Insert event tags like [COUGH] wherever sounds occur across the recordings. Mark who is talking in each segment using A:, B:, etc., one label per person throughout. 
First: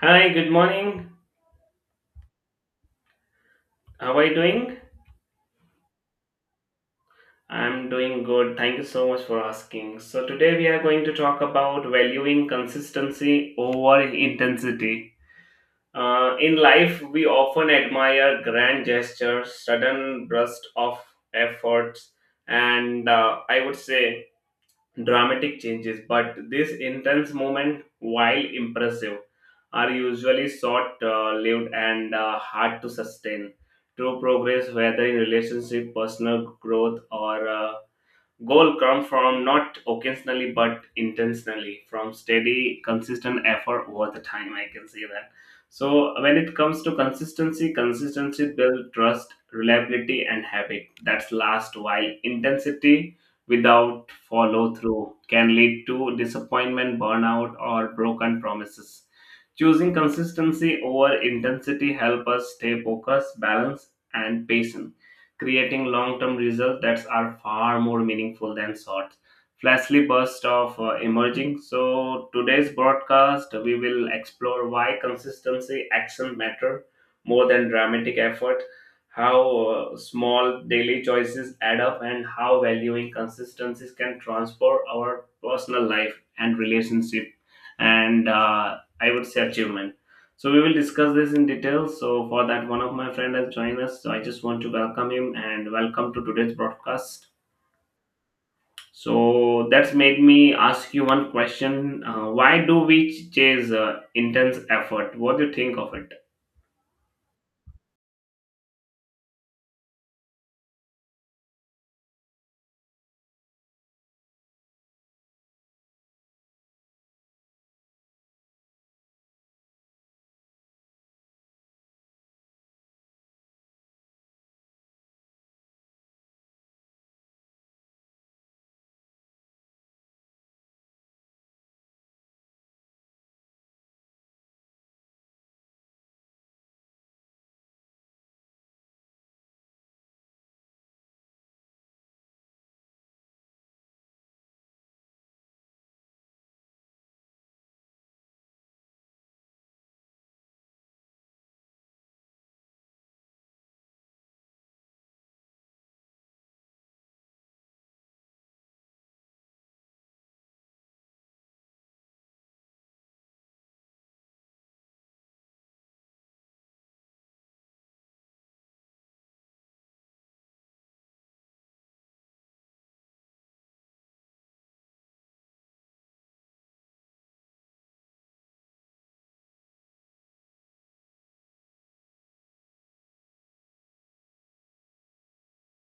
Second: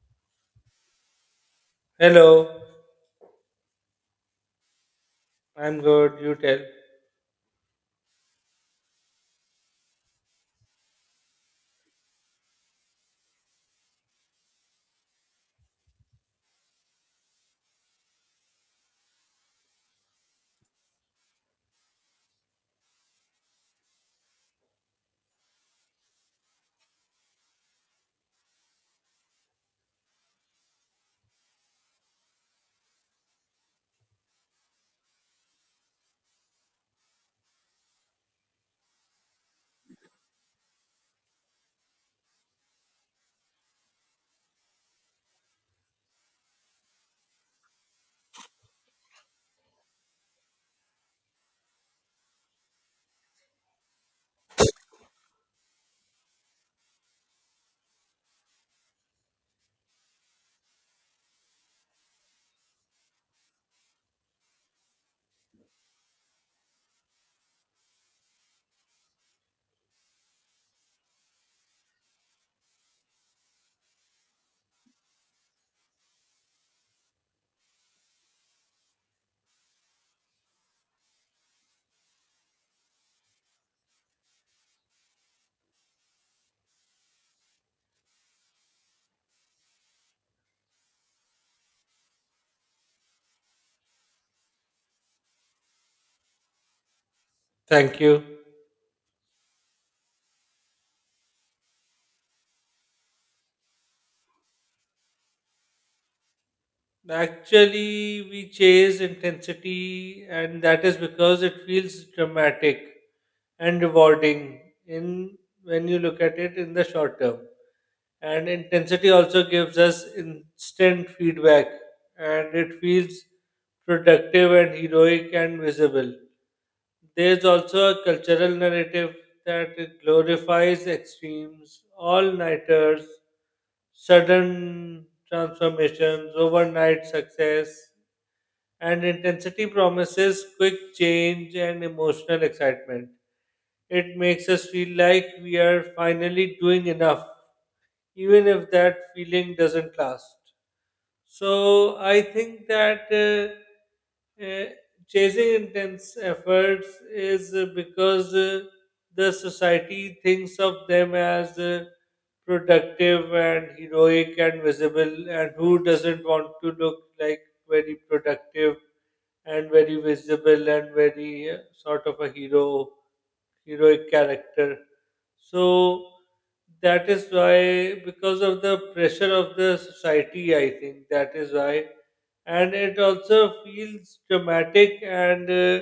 A: Hi, good morning.
B: Hello,
A: How are you doing?
B: I'm good. You tell.
A: I'm doing good. Thank you so much for asking. So, today we are going to talk about valuing consistency over intensity. In life, we often admire grand gestures, sudden bursts of efforts, and I would say dramatic changes, but these intense moments, while impressive, are usually short lived and hard to sustain. True progress, whether in relationship, personal growth, or Goal come from not occasionally but intentionally, from steady, consistent effort over the time. I can say that. So when it comes to consistency, consistency build trust, reliability, and habit. That's last while intensity without follow through can lead to disappointment, burnout, or broken promises. Choosing consistency over intensity help us stay focused, balanced, and patient creating long-term results that are far more meaningful than short flashly bursts of emerging. So today's broadcast we will explore why consistency action matter more than dramatic effort, how small daily choices add up and how valuing consistencies can transform our personal life and relationship and I would say achievement. So we will discuss this in detail. So for that, one of my friend has joined us. So I just want to welcome him and welcome to today's broadcast.
B: Thank you.
A: So that's made me ask you one question: Why do we chase intense effort? What do you think of it?
B: Actually, we chase intensity, and that is because it feels dramatic and rewarding in when you look at it in the short term. And intensity also gives us instant feedback, and it feels productive and heroic and visible. There's also a cultural narrative that glorifies extremes, all nighters, sudden transformations, overnight success, and intensity promises quick change and emotional excitement. It makes us feel like we are finally doing enough, even if that feeling doesn't last. So I think that chasing intense efforts is because the society thinks of them as productive and heroic and visible, and who doesn't want to look like very productive and very visible and very sort of a heroic character. So that is why, because of the pressure of the society, I think that is why, and it also feels dramatic, and uh,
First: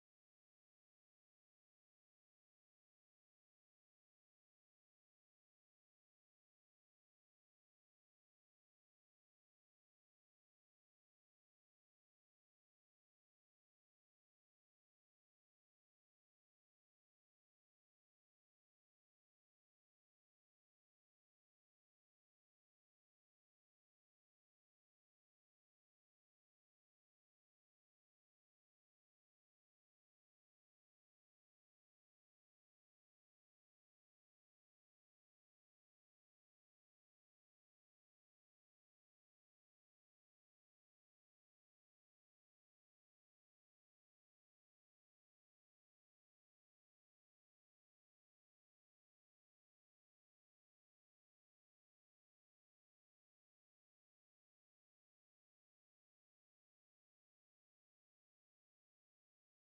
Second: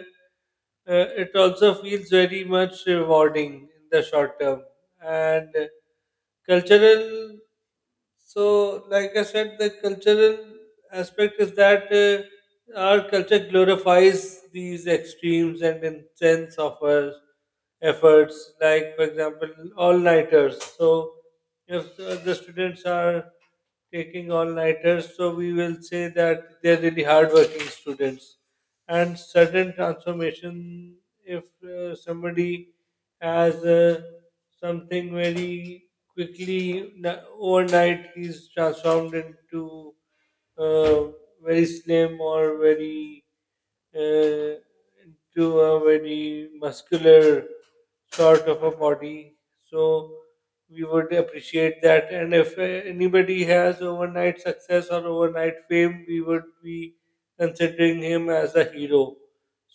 B: uh, it also feels very much rewarding in the short term. And cultural so, like I said, the cultural aspect is that our culture glorifies these extremes and intense efforts, like, for example, all nighters. So, if the students are taking all nighters, so we will say that they're really hardworking students. And sudden transformation, if somebody has something very quickly, overnight he's transformed into uh, very slim or very uh, into a very muscular sort of a body, so we would appreciate that. And if anybody has overnight success or overnight fame, we would be considering him as a hero.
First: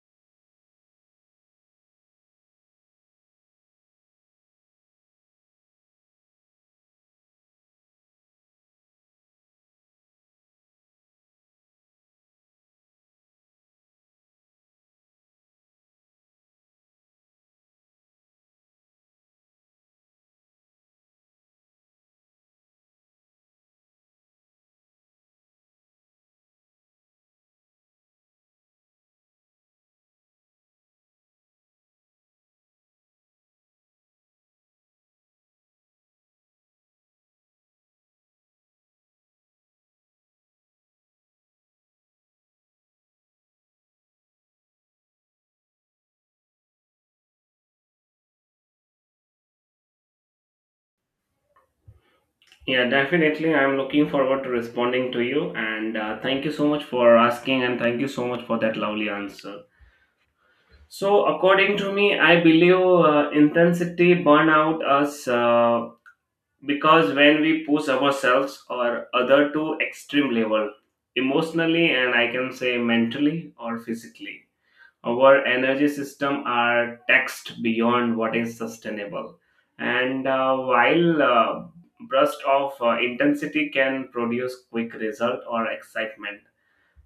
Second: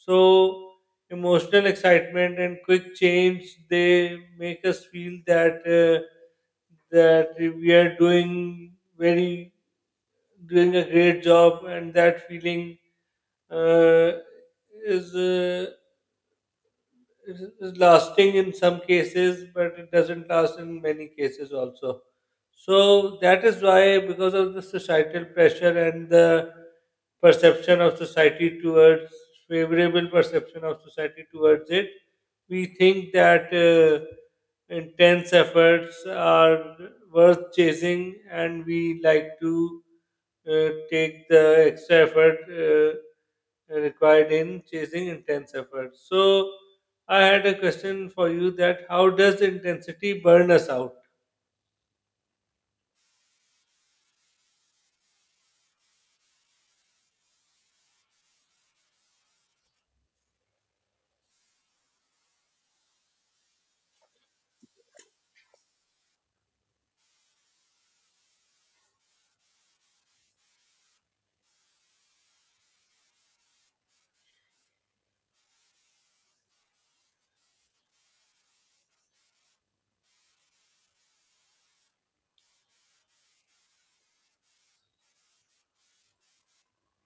B: So emotional excitement and quick change, they make us feel that we are doing very doing a great job, and that feeling uh, is it's lasting in some cases, but it doesn't last in many cases also. So that is why, because of the societal pressure and the perception of society towards favorable perception of society towards it, we think that intense efforts are worth chasing, and we like to take the extra effort required in chasing intense effort. So, I had a question for you that how does intensity burn us out?
A: Yeah, definitely. I'm looking forward to responding to you, and thank you so much for asking, and thank you so much for that lovely answer. So, according to me, I believe intensity burn out us because when we push ourselves or other to extreme level, emotionally and I can say mentally or physically, our energy system are taxed beyond what is sustainable. And while burst of intensity can produce quick result or excitement,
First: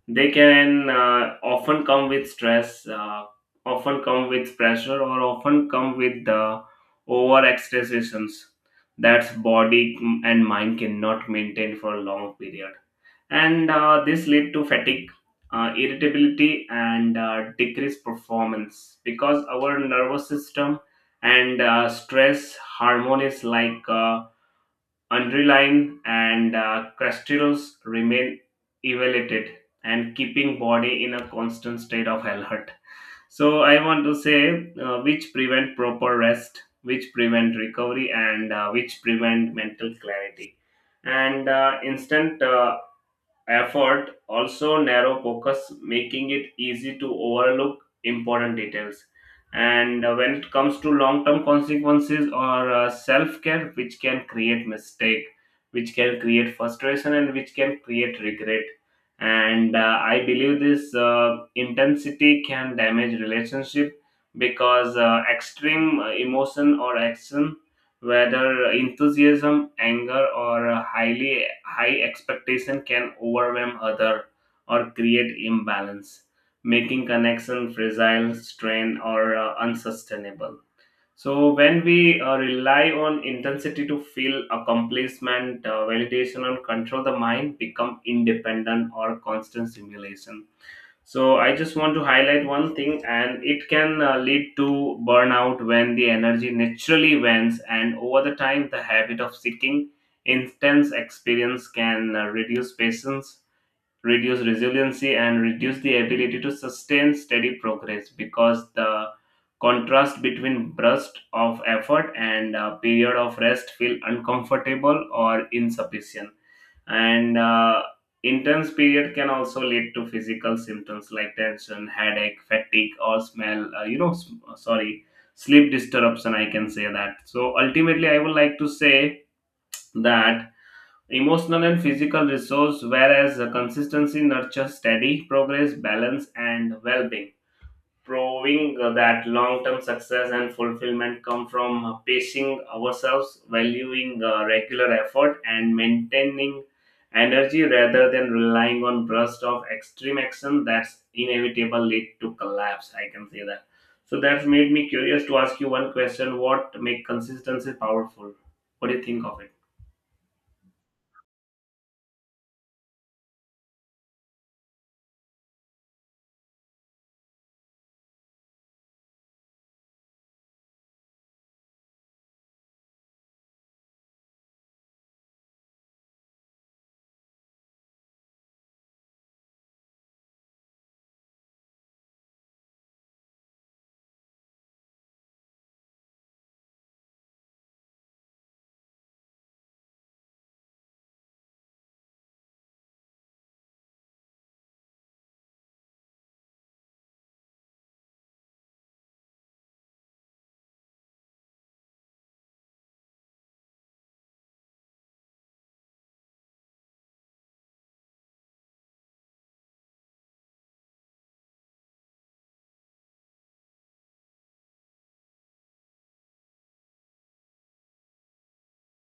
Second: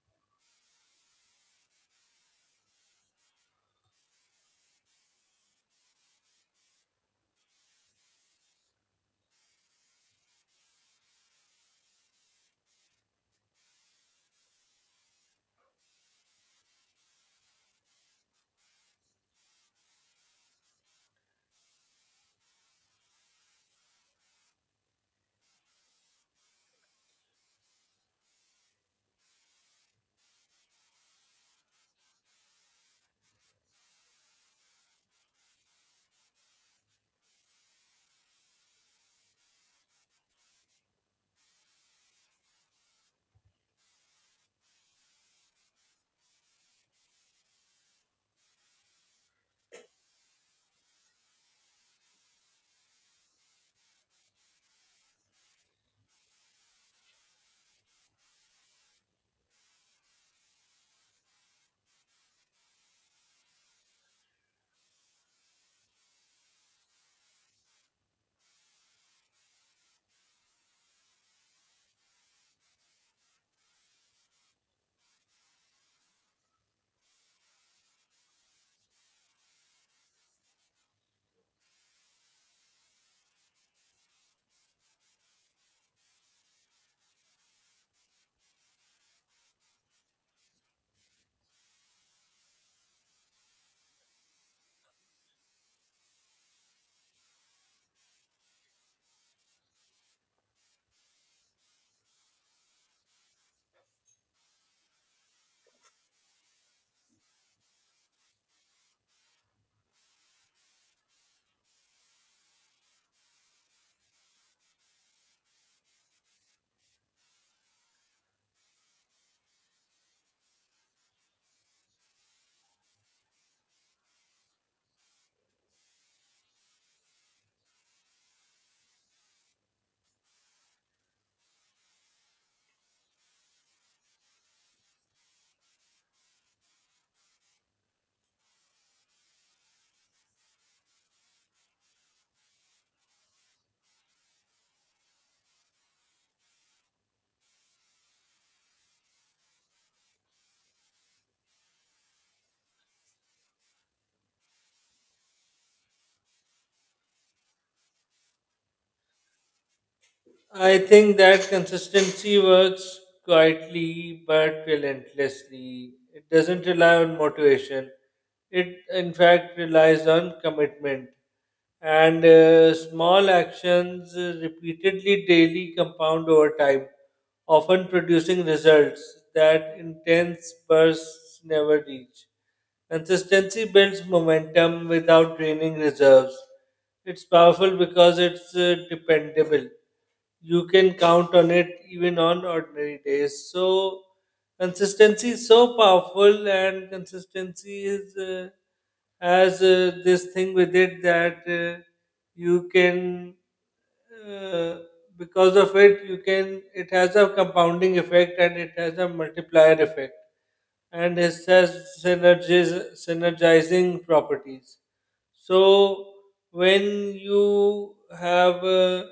A: they can often come with stress, often come with pressure, or often come with the overexertions that body and mind cannot maintain for a long period. And this lead to fatigue, irritability, and decreased performance because our nervous system and stress hormones like Underlying and crustals remain elevated and keeping body in a constant state of alert. So I want to say which prevent proper rest, which prevent recovery, and which prevent mental clarity. And instant effort also narrow focus making it easy to overlook important details and when it comes to long term consequences or self care which can create mistake, which can create frustration and which can create regret, and I believe this intensity can damage relationship because extreme emotion or action whether enthusiasm, anger, or a highly high expectation can overwhelm other or create imbalance, making connection fragile, strained, or unsustainable. So when we rely on intensity to feel accomplishment, validation, and control, the mind become independent or constant stimulation. So I just want to highlight one thing, and it can lead to burnout when the energy naturally wanes, and over the time, the habit of seeking intense experience can reduce patience, reduce resiliency, and reduce the ability to sustain steady progress because the contrast between burst of effort and a period of rest feel uncomfortable or insufficient, and intense period can also lead to physical symptoms like tension headache fatigue or smell sorry, sleep disruption, I can say that. So ultimately I would like to say that emotional and physical resource, whereas the consistency nurtures steady progress balance and well-being, proving that long term success and fulfillment come from pacing ourselves, valuing regular effort, and maintaining energy rather than relying on bursts of extreme action that's inevitable lead to collapse. I can say that. So that's made me curious to ask you one question: What make consistency powerful? What do you think of it?
B: I think that consistency works quietly but relentlessly. It doesn't rely on motivation. It, in fact, relies on commitment. And small actions repeatedly daily compound over time, often producing results that intense bursts never reach. Consistency builds momentum without draining reserves. It's powerful because it's dependable. You can count on it even on ordinary days. So consistency is so powerful, and consistency is as this thing with it that you can uh, because of it you can it has a compounding effect, and it has a multiplier effect, and it has synergizing properties. So when you have a,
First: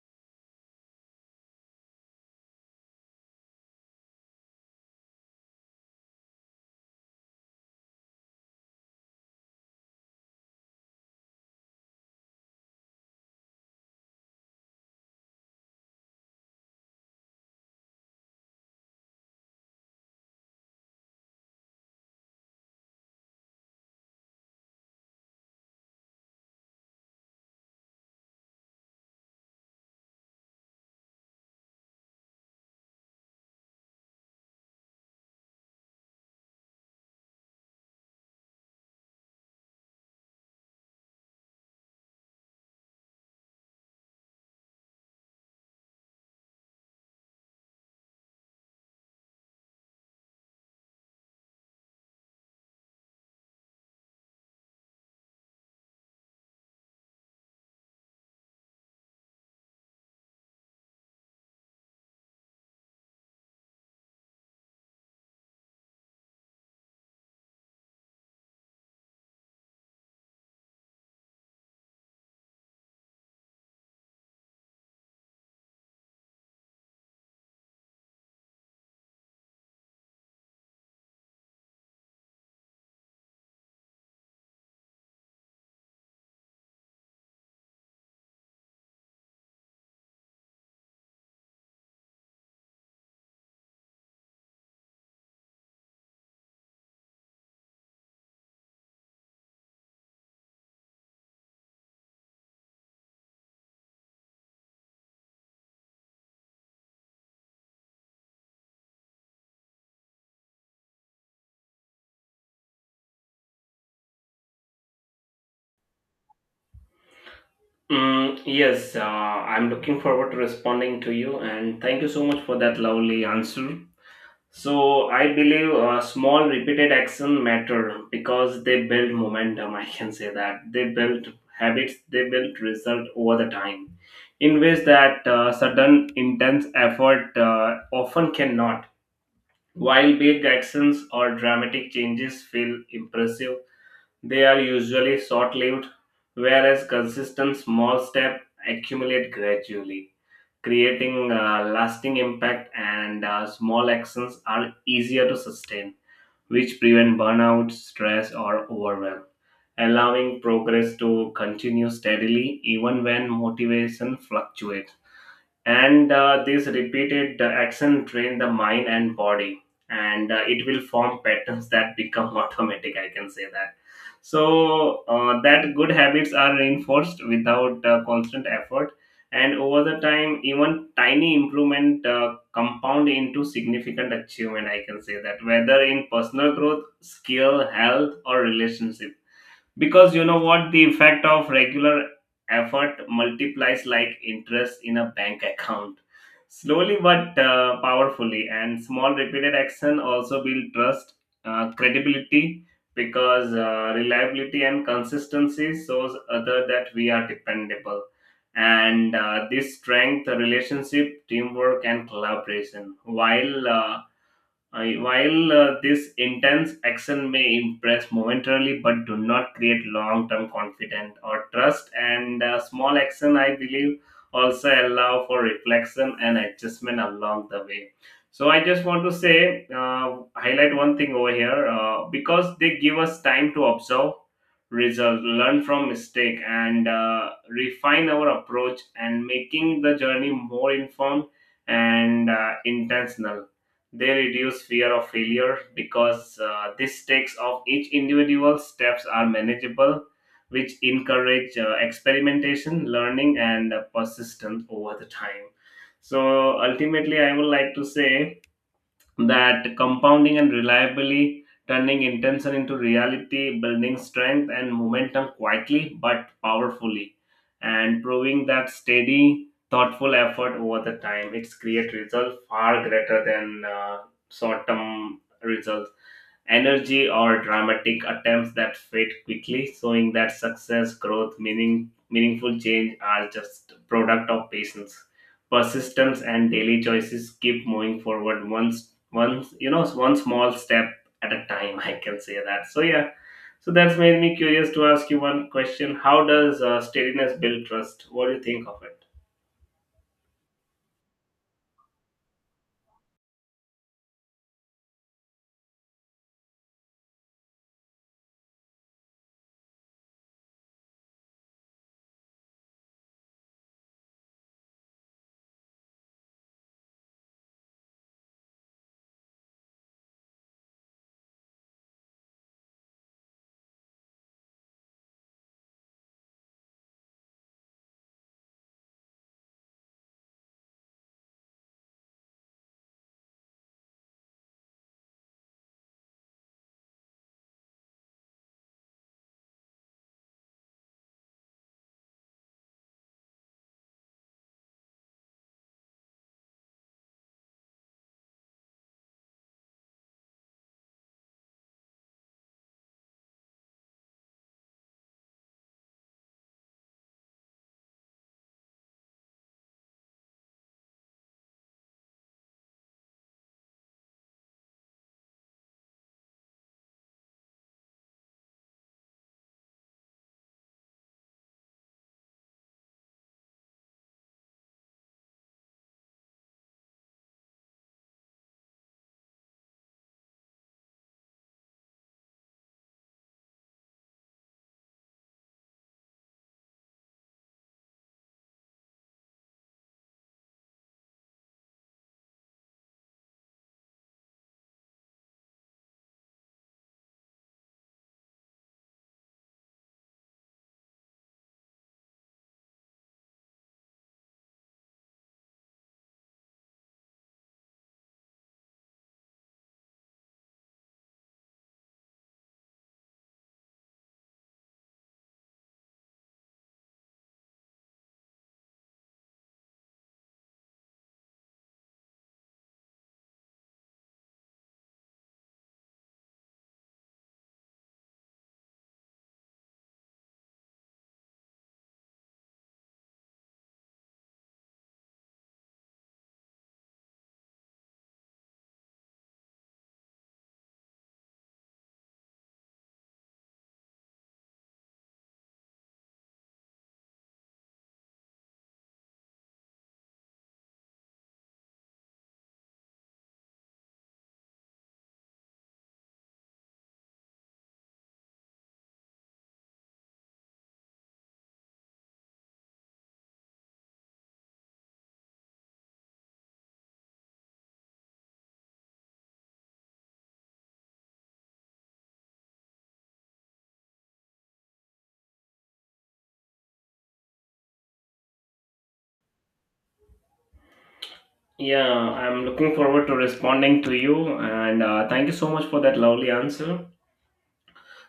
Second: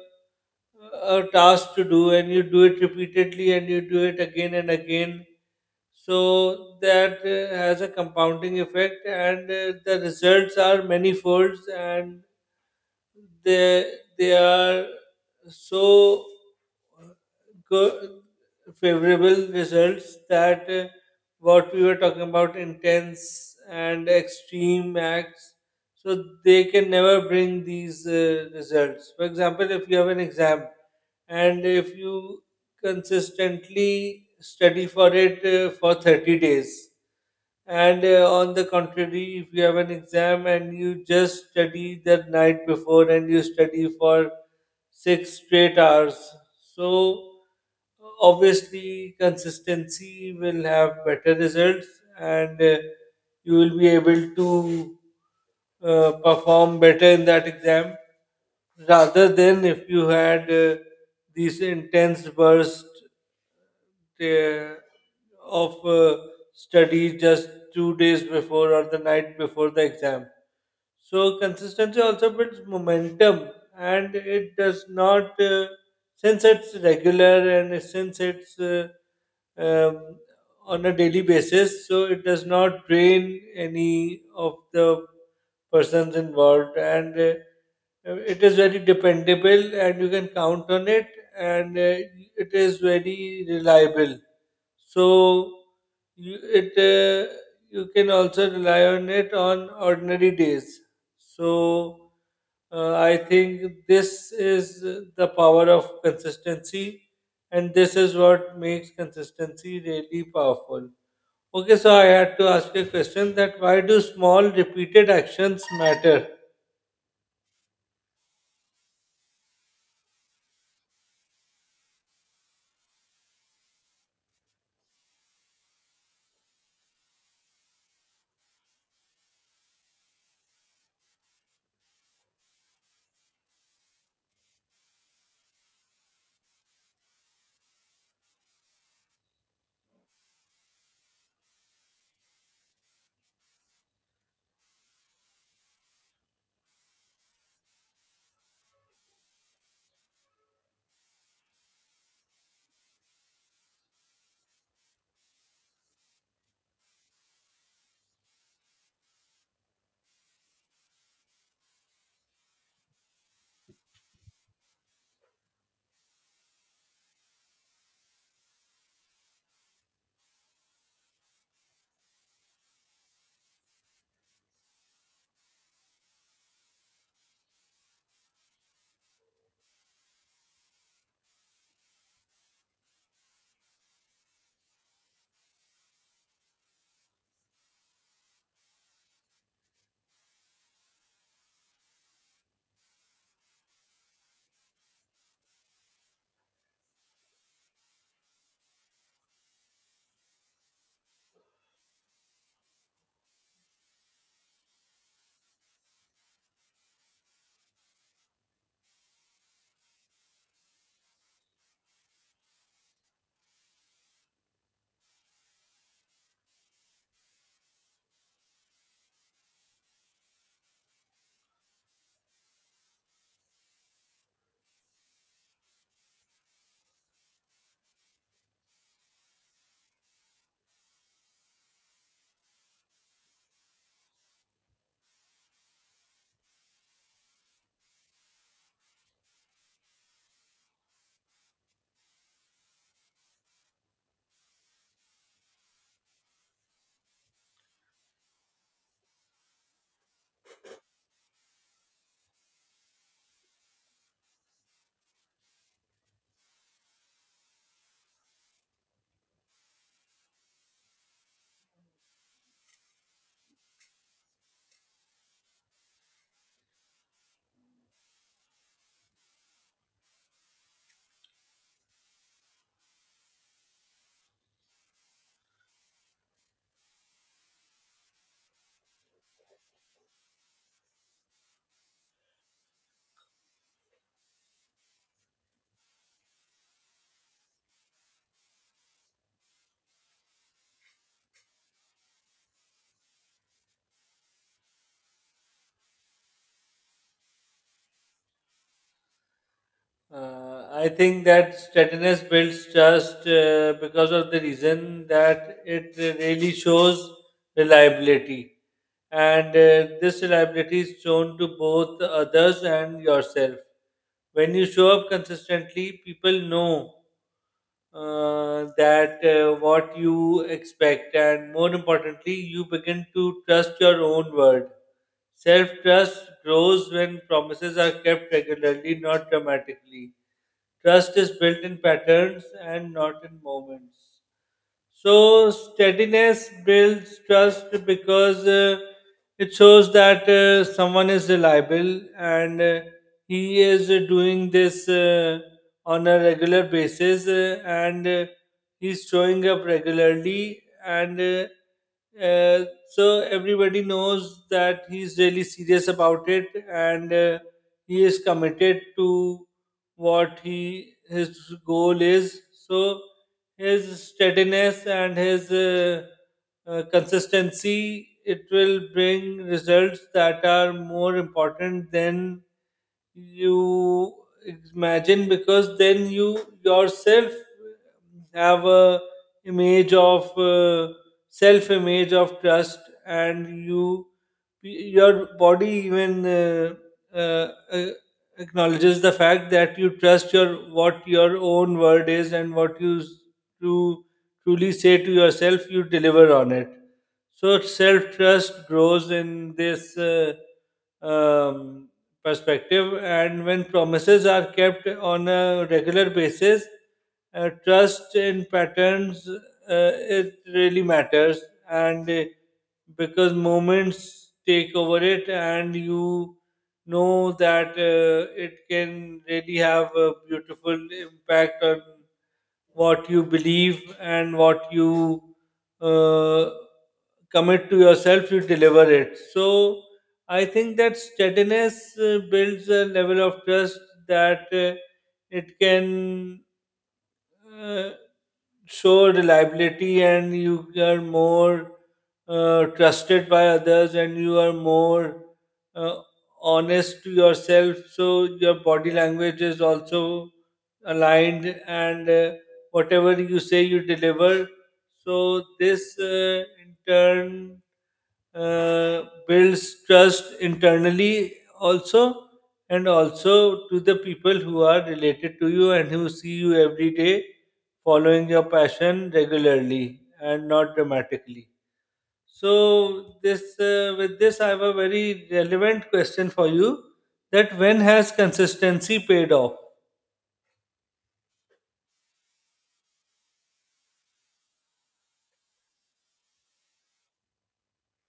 B: a task to do, and you do it repeatedly, and you do it again and again, so that has a compounding effect, and the results are many folds, and they they are so good, favorable results that what we were talking about, intense and extreme acts, so they can never bring these results. For example, if you have an exam and if you consistently study for it for 30 days, and on the contrary, if you have an exam and you just study the night before, and you study for six straight hours, so obviously consistency will have better results, and you will be able to perform better in that exam rather than if you had these intense bursts uh, of study just 2 days before or the night before the exam. So consistency also builds momentum, and it does not since it's regular and since it's um, on a daily basis, so it does not drain any of the persons involved, and it is very dependable, and you can count on it, and it is very reliable. So you, it uh, you can also rely on it on ordinary days. So I think this is the power of consistency, and this is what makes consistency really powerful. Okay, so I had to ask you a question that why do small repeated actions matter?
A: Mm, yes, I'm looking forward to responding to you, and thank you so much for that lovely answer. So I believe small repeated action matter because they build momentum. I can say that they build habits, they build result over the time in ways that sudden intense effort often cannot. While big actions or dramatic changes feel impressive, they are usually short-lived, whereas consistent small steps accumulate gradually creating lasting impact, and small actions are easier to sustain which prevent burnout stress or overwhelm, allowing progress to continue steadily even when motivation fluctuates. And uh, this repeated uh, action train the mind and body, and it will form patterns that become [LAUGHS] automatic, I can say that. So that good habits are reinforced without constant effort, and over the time even tiny improvement compound into significant achievement, I can say that, whether in personal growth skill health or relationship, because you know what, the effect of regular effort multiplies like interest in a bank account, slowly but powerfully. And small repeated action also build trust, credibility, because reliability and consistency shows other that we are dependable, and this strength relationship teamwork and collaboration while this intense action may impress momentarily but do not create long-term confidence or trust, and small action I believe also allow for reflection and adjustment along the way. So I just want to say highlight one thing over here, because they give us time to observe result, learn from mistake and refine our approach, and making the journey more informed and intentional. They reduce fear of failure because the stakes of each individual steps are manageable, which encourage experimentation, learning, and persistence over the time. So ultimately, I would like to say that compounding and reliably turning intention into reality, building strength and momentum quietly but powerfully, and proving that steady, thoughtful effort over the time, it's create results far greater than short-term results energy or dramatic attempts that fade quickly, showing that success, growth, meaningful change are just product of patience, persistence, and daily choices. Keep moving forward once you know, one small step at a time. [LAUGHS] I can say that. So yeah, so that's made me curious to ask you one question: How does steadiness build trust? What do you think of it?
B: I think that steadiness builds trust because of the reason that it really shows reliability. And this reliability is shown to both others and yourself. When you show up consistently, people know that what you expect, and more importantly, you begin to trust your own word. Self trust grows when promises are kept regularly, not dramatically. Trust is built in patterns and not in moments. So steadiness builds trust because it shows that someone is reliable, and he is doing this on a regular basis, and he's showing up regularly, and uh, so everybody knows that he's really serious about it, and he is committed to what he his goal is. So his steadiness and his consistency, it will bring results that are more important than you imagine, because then you yourself have a image of self image of trust, and your body even uh, uh, acknowledges the fact that you trust your what your own word is, and what you tru- truly say to yourself, you deliver on it. So self trust grows in this um, perspective, and when promises are kept on a regular basis, trust in patterns, it really matters, and because moments take over it, and you know that it can really have a beautiful impact on what you believe and what you uh, commit to yourself, you deliver it. So I think that steadiness builds a level of trust that it can uh, show reliability, and you are more trusted by others, and you are more uh, honest to yourself, so your body language is also aligned, and whatever you say, you deliver. So this, in turn, uh, builds trust internally also, and also to the people who are related to you and who see you every day, following your passion regularly and not dramatically. So this, with this I have a very relevant question for you, that when has consistency paid off?
A: Yeah, I'm looking forward to responding to you, and thank you so much for that lovely answer.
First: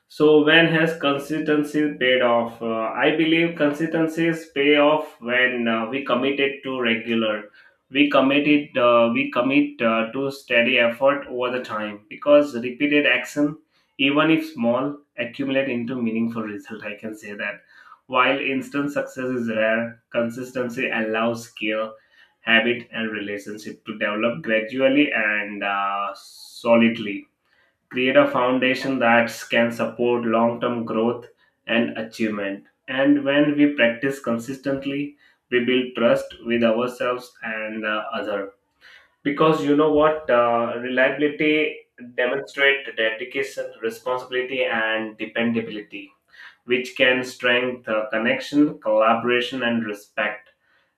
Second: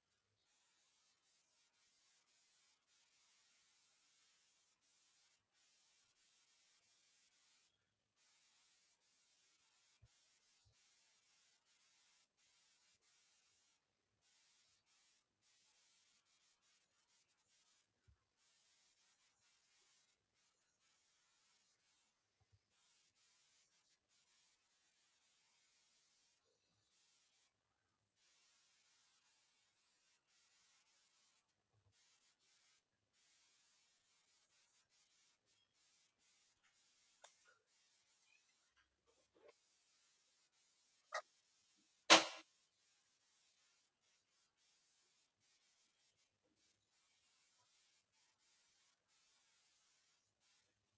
A: So, when has consistency paid off? I believe consistencies pay off when we committed to regular. We commit to steady effort over the time because repeated action, even if small, accumulate into meaningful result. I can say that. While instant success is rare, consistency allows skill, habit, and relationship to develop gradually and solidly create a foundation that can support long term growth and achievement. And when we practice consistently, we build trust with ourselves and other. Because you know what, reliability demonstrate dedication, responsibility, and dependability, which can strengthen connection, collaboration, and respect,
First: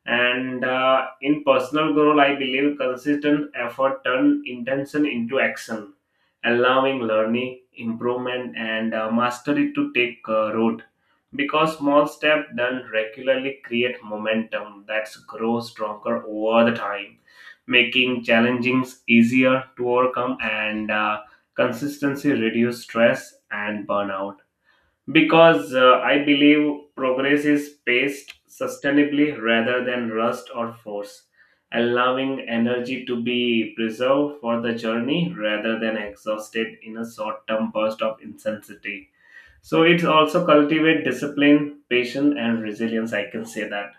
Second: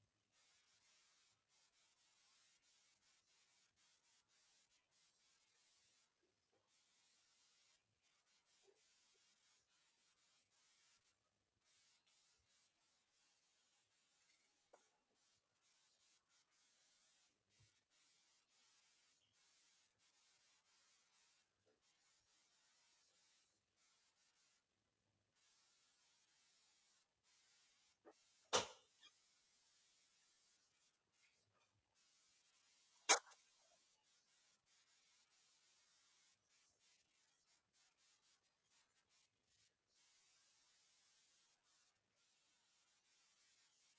A: and in personal growth, I believe consistent effort turn intention into action, allowing learning, improvement, and mastery to take root. Because small steps done regularly create momentum that grows stronger over the time, making challenges easier to overcome, and consistency reduce stress and burnout because I believe progress is paced sustainably rather than rushed or forced, allowing energy to be preserved for the journey rather than exhausted in a short term burst of intensity. So it also cultivate discipline, patience, and resilience. I can say that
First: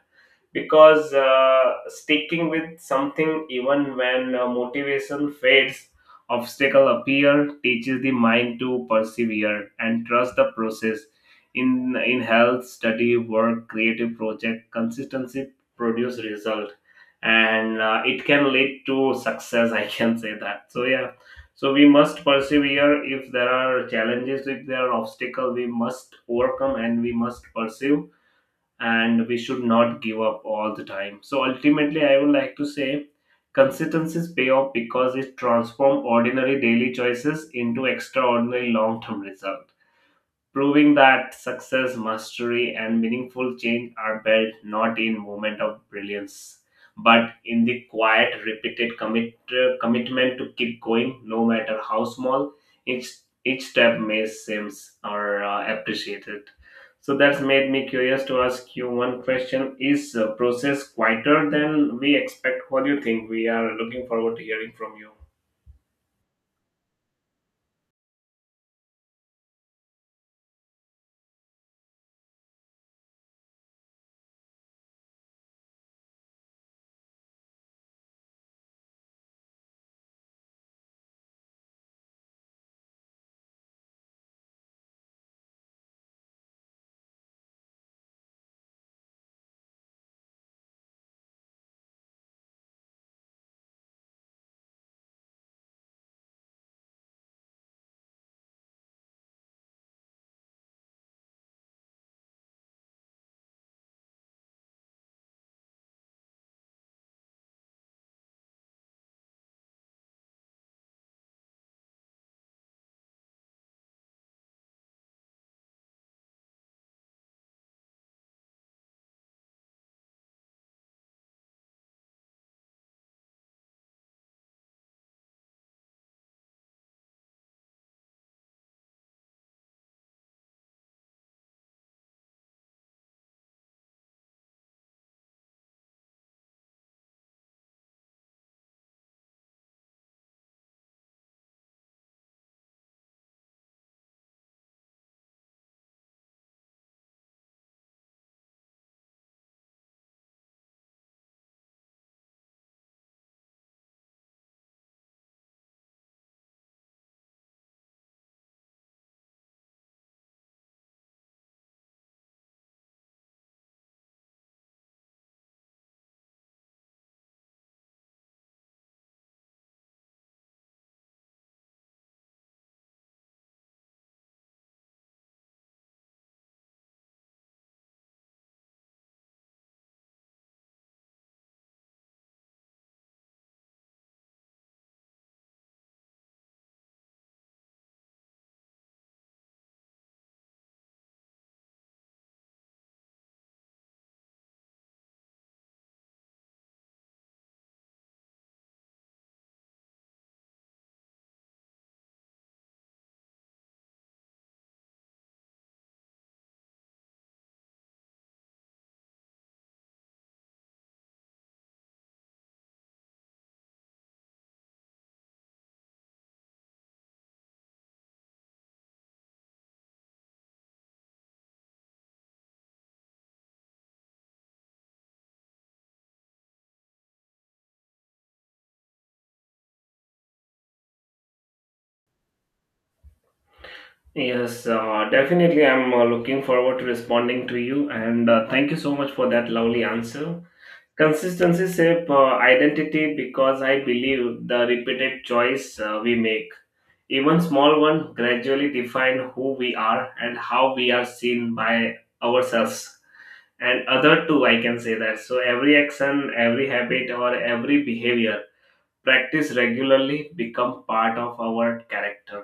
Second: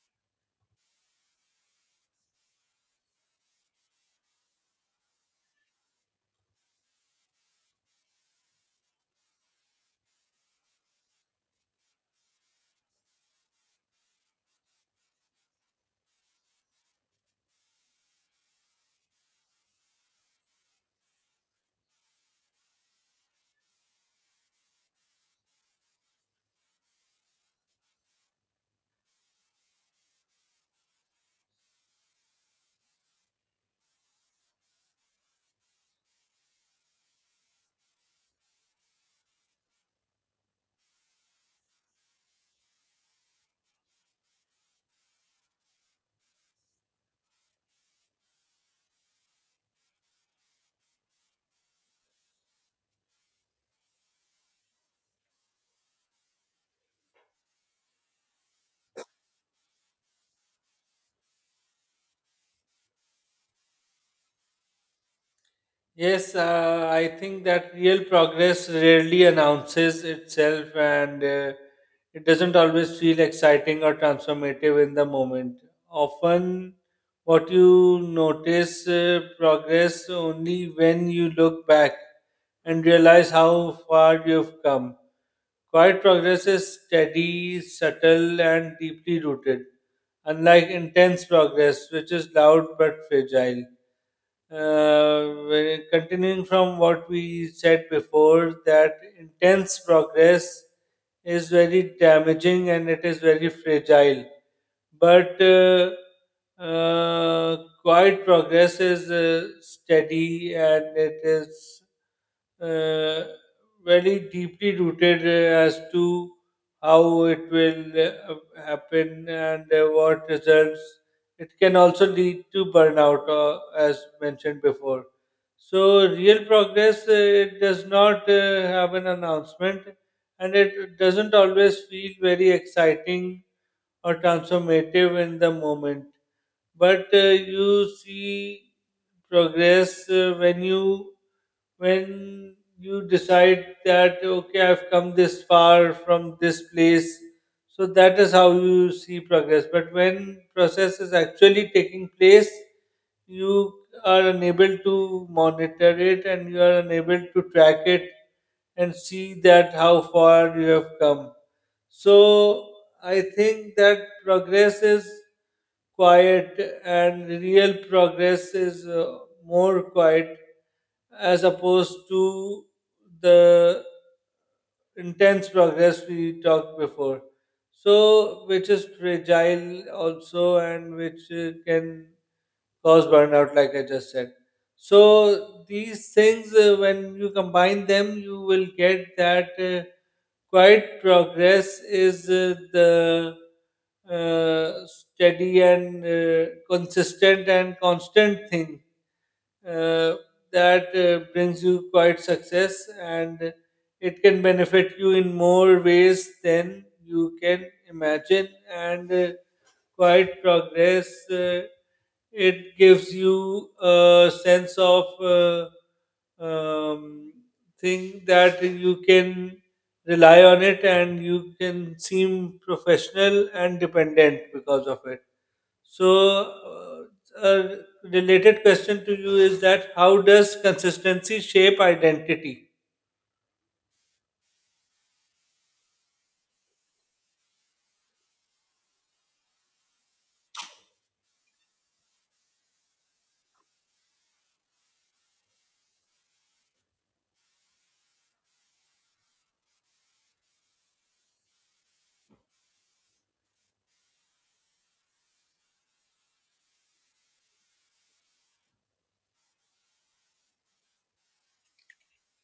A: because sticking with something even when motivation fades obstacle appear teaches the mind to persevere and trust the process in health study work creative project consistency produce result, and it can lead to success. [LAUGHS] I can say that. So yeah, so we must persevere if there are challenges, if there are obstacles we must overcome and we must pursue, and we should not give up all the time. So ultimately, I would like to say consistencies pay off because it transforms ordinary daily choices into extraordinary long term results, proving that success, mastery, and meaningful change are built not in moment of brilliance, but in the quiet, repeated commitment to keep going, no matter how small each each step may seems or appreciated. So that's made me curious to ask you one question: Is process quieter than we expect? What do you think? We are looking forward to hearing from you.
B: Yes, I think that real progress rarely announces itself, and it doesn't always feel exciting or transformative in the moment. Often, what you notice progress only when you look back and realize how far you've come. Quiet progress is steady, subtle, and deeply rooted, unlike intense progress, which is loud but fragile. Well, continuing from what we said before, that intense progress is very damaging and it is very fragile. But quiet progress is steady, and it is uh, very deeply rooted, as to how it will happen, and what results it can also lead to burnout, as mentioned before. So, real progress, it does not have an announcement, and it doesn't always feel very exciting or transformative in the moment, but you see progress when you decide that, okay, I've come this far from this place. So that is how you see progress, but when process is actually taking place, you are unable to monitor it, and you are unable to track it and see that how far you have come. So I think that progress is quiet, and real progress is more quiet as opposed to the intense progress we talked before, so, which is fragile also, and which can cause burnout, like I just said. So these things, when you combine them, you will get that quiet progress is the steady and consistent and constant thing uh, that brings you quite success, and it can benefit you in more ways than you can imagine. And quite progress, it gives you a sense of um, thing that you can rely on it, and you can seem professional and dependent because of it. So, a related question to you is that how does consistency shape identity?
A: Yes, definitely. I'm looking forward to responding to you, and thank you so much for that lovely answer. Consistency shape identity because I believe the repeated choice we make, even small one, gradually define who we are and how we are seen by ourselves and other too. I can say that. So every action, every habit, or every behavior practice regularly become part of our character,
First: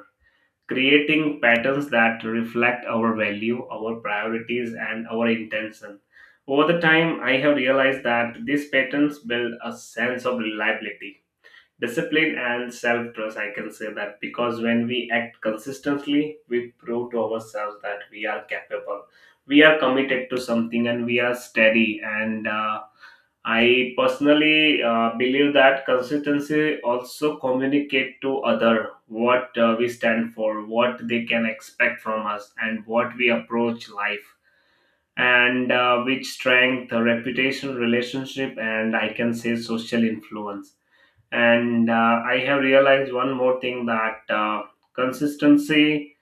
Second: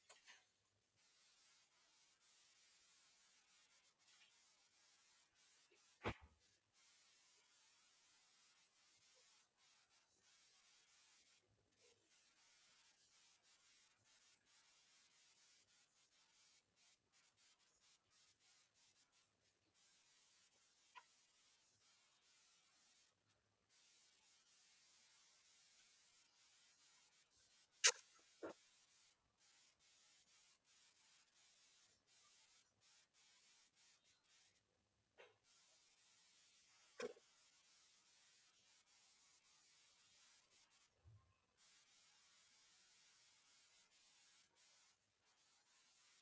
A: creating patterns that reflect our value, our priorities, and our intention. Over the time, I have realized that these patterns build a sense of reliability, discipline, and self trust. I can say that because when we act consistently, we prove to ourselves that we are capable, we are committed to something, and we are steady, and I personally believe that consistency also communicate to other what we stand for, what they can expect from us, and what we approach life, and which strength, reputation, relationship, and I can say social influence. And I have realized one more thing that consistency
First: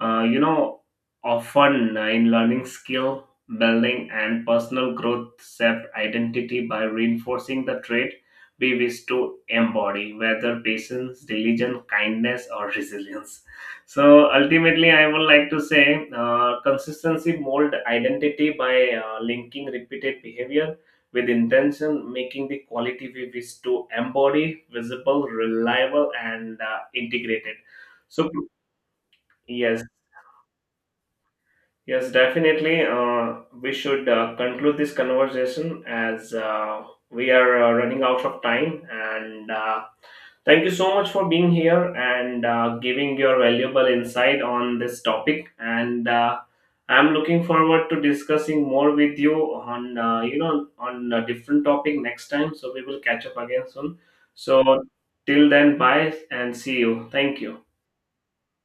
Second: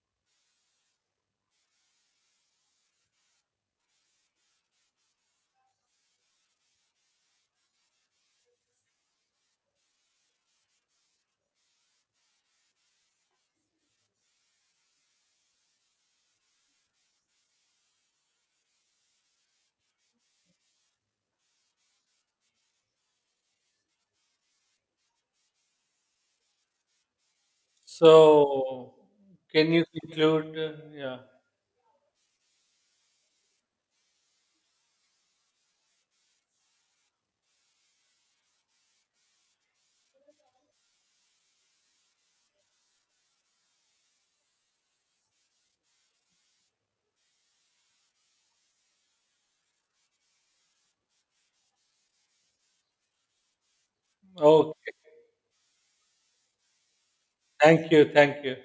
A: you know, often in learning skill building and personal growth, self identity by reinforcing the trait we wish to embody, whether patience, diligence, kindness, or resilience. So ultimately, I would like to say consistency mold identity by linking repeated behavior with intention, making the quality we wish to embody visible, reliable, and integrated. So
B: So, can
A: yes.
B: you conclude? Yeah.
A: Yes, definitely. We should conclude this conversation as we are running out of time. And thank you so much for being here and giving your valuable insight on this topic. And I'm looking forward to discussing more with you on you know on a different topic next time. So we will catch up again soon. So
B: Okay.
A: till then, bye and see you. Thank you.
B: Thank you. Thank you.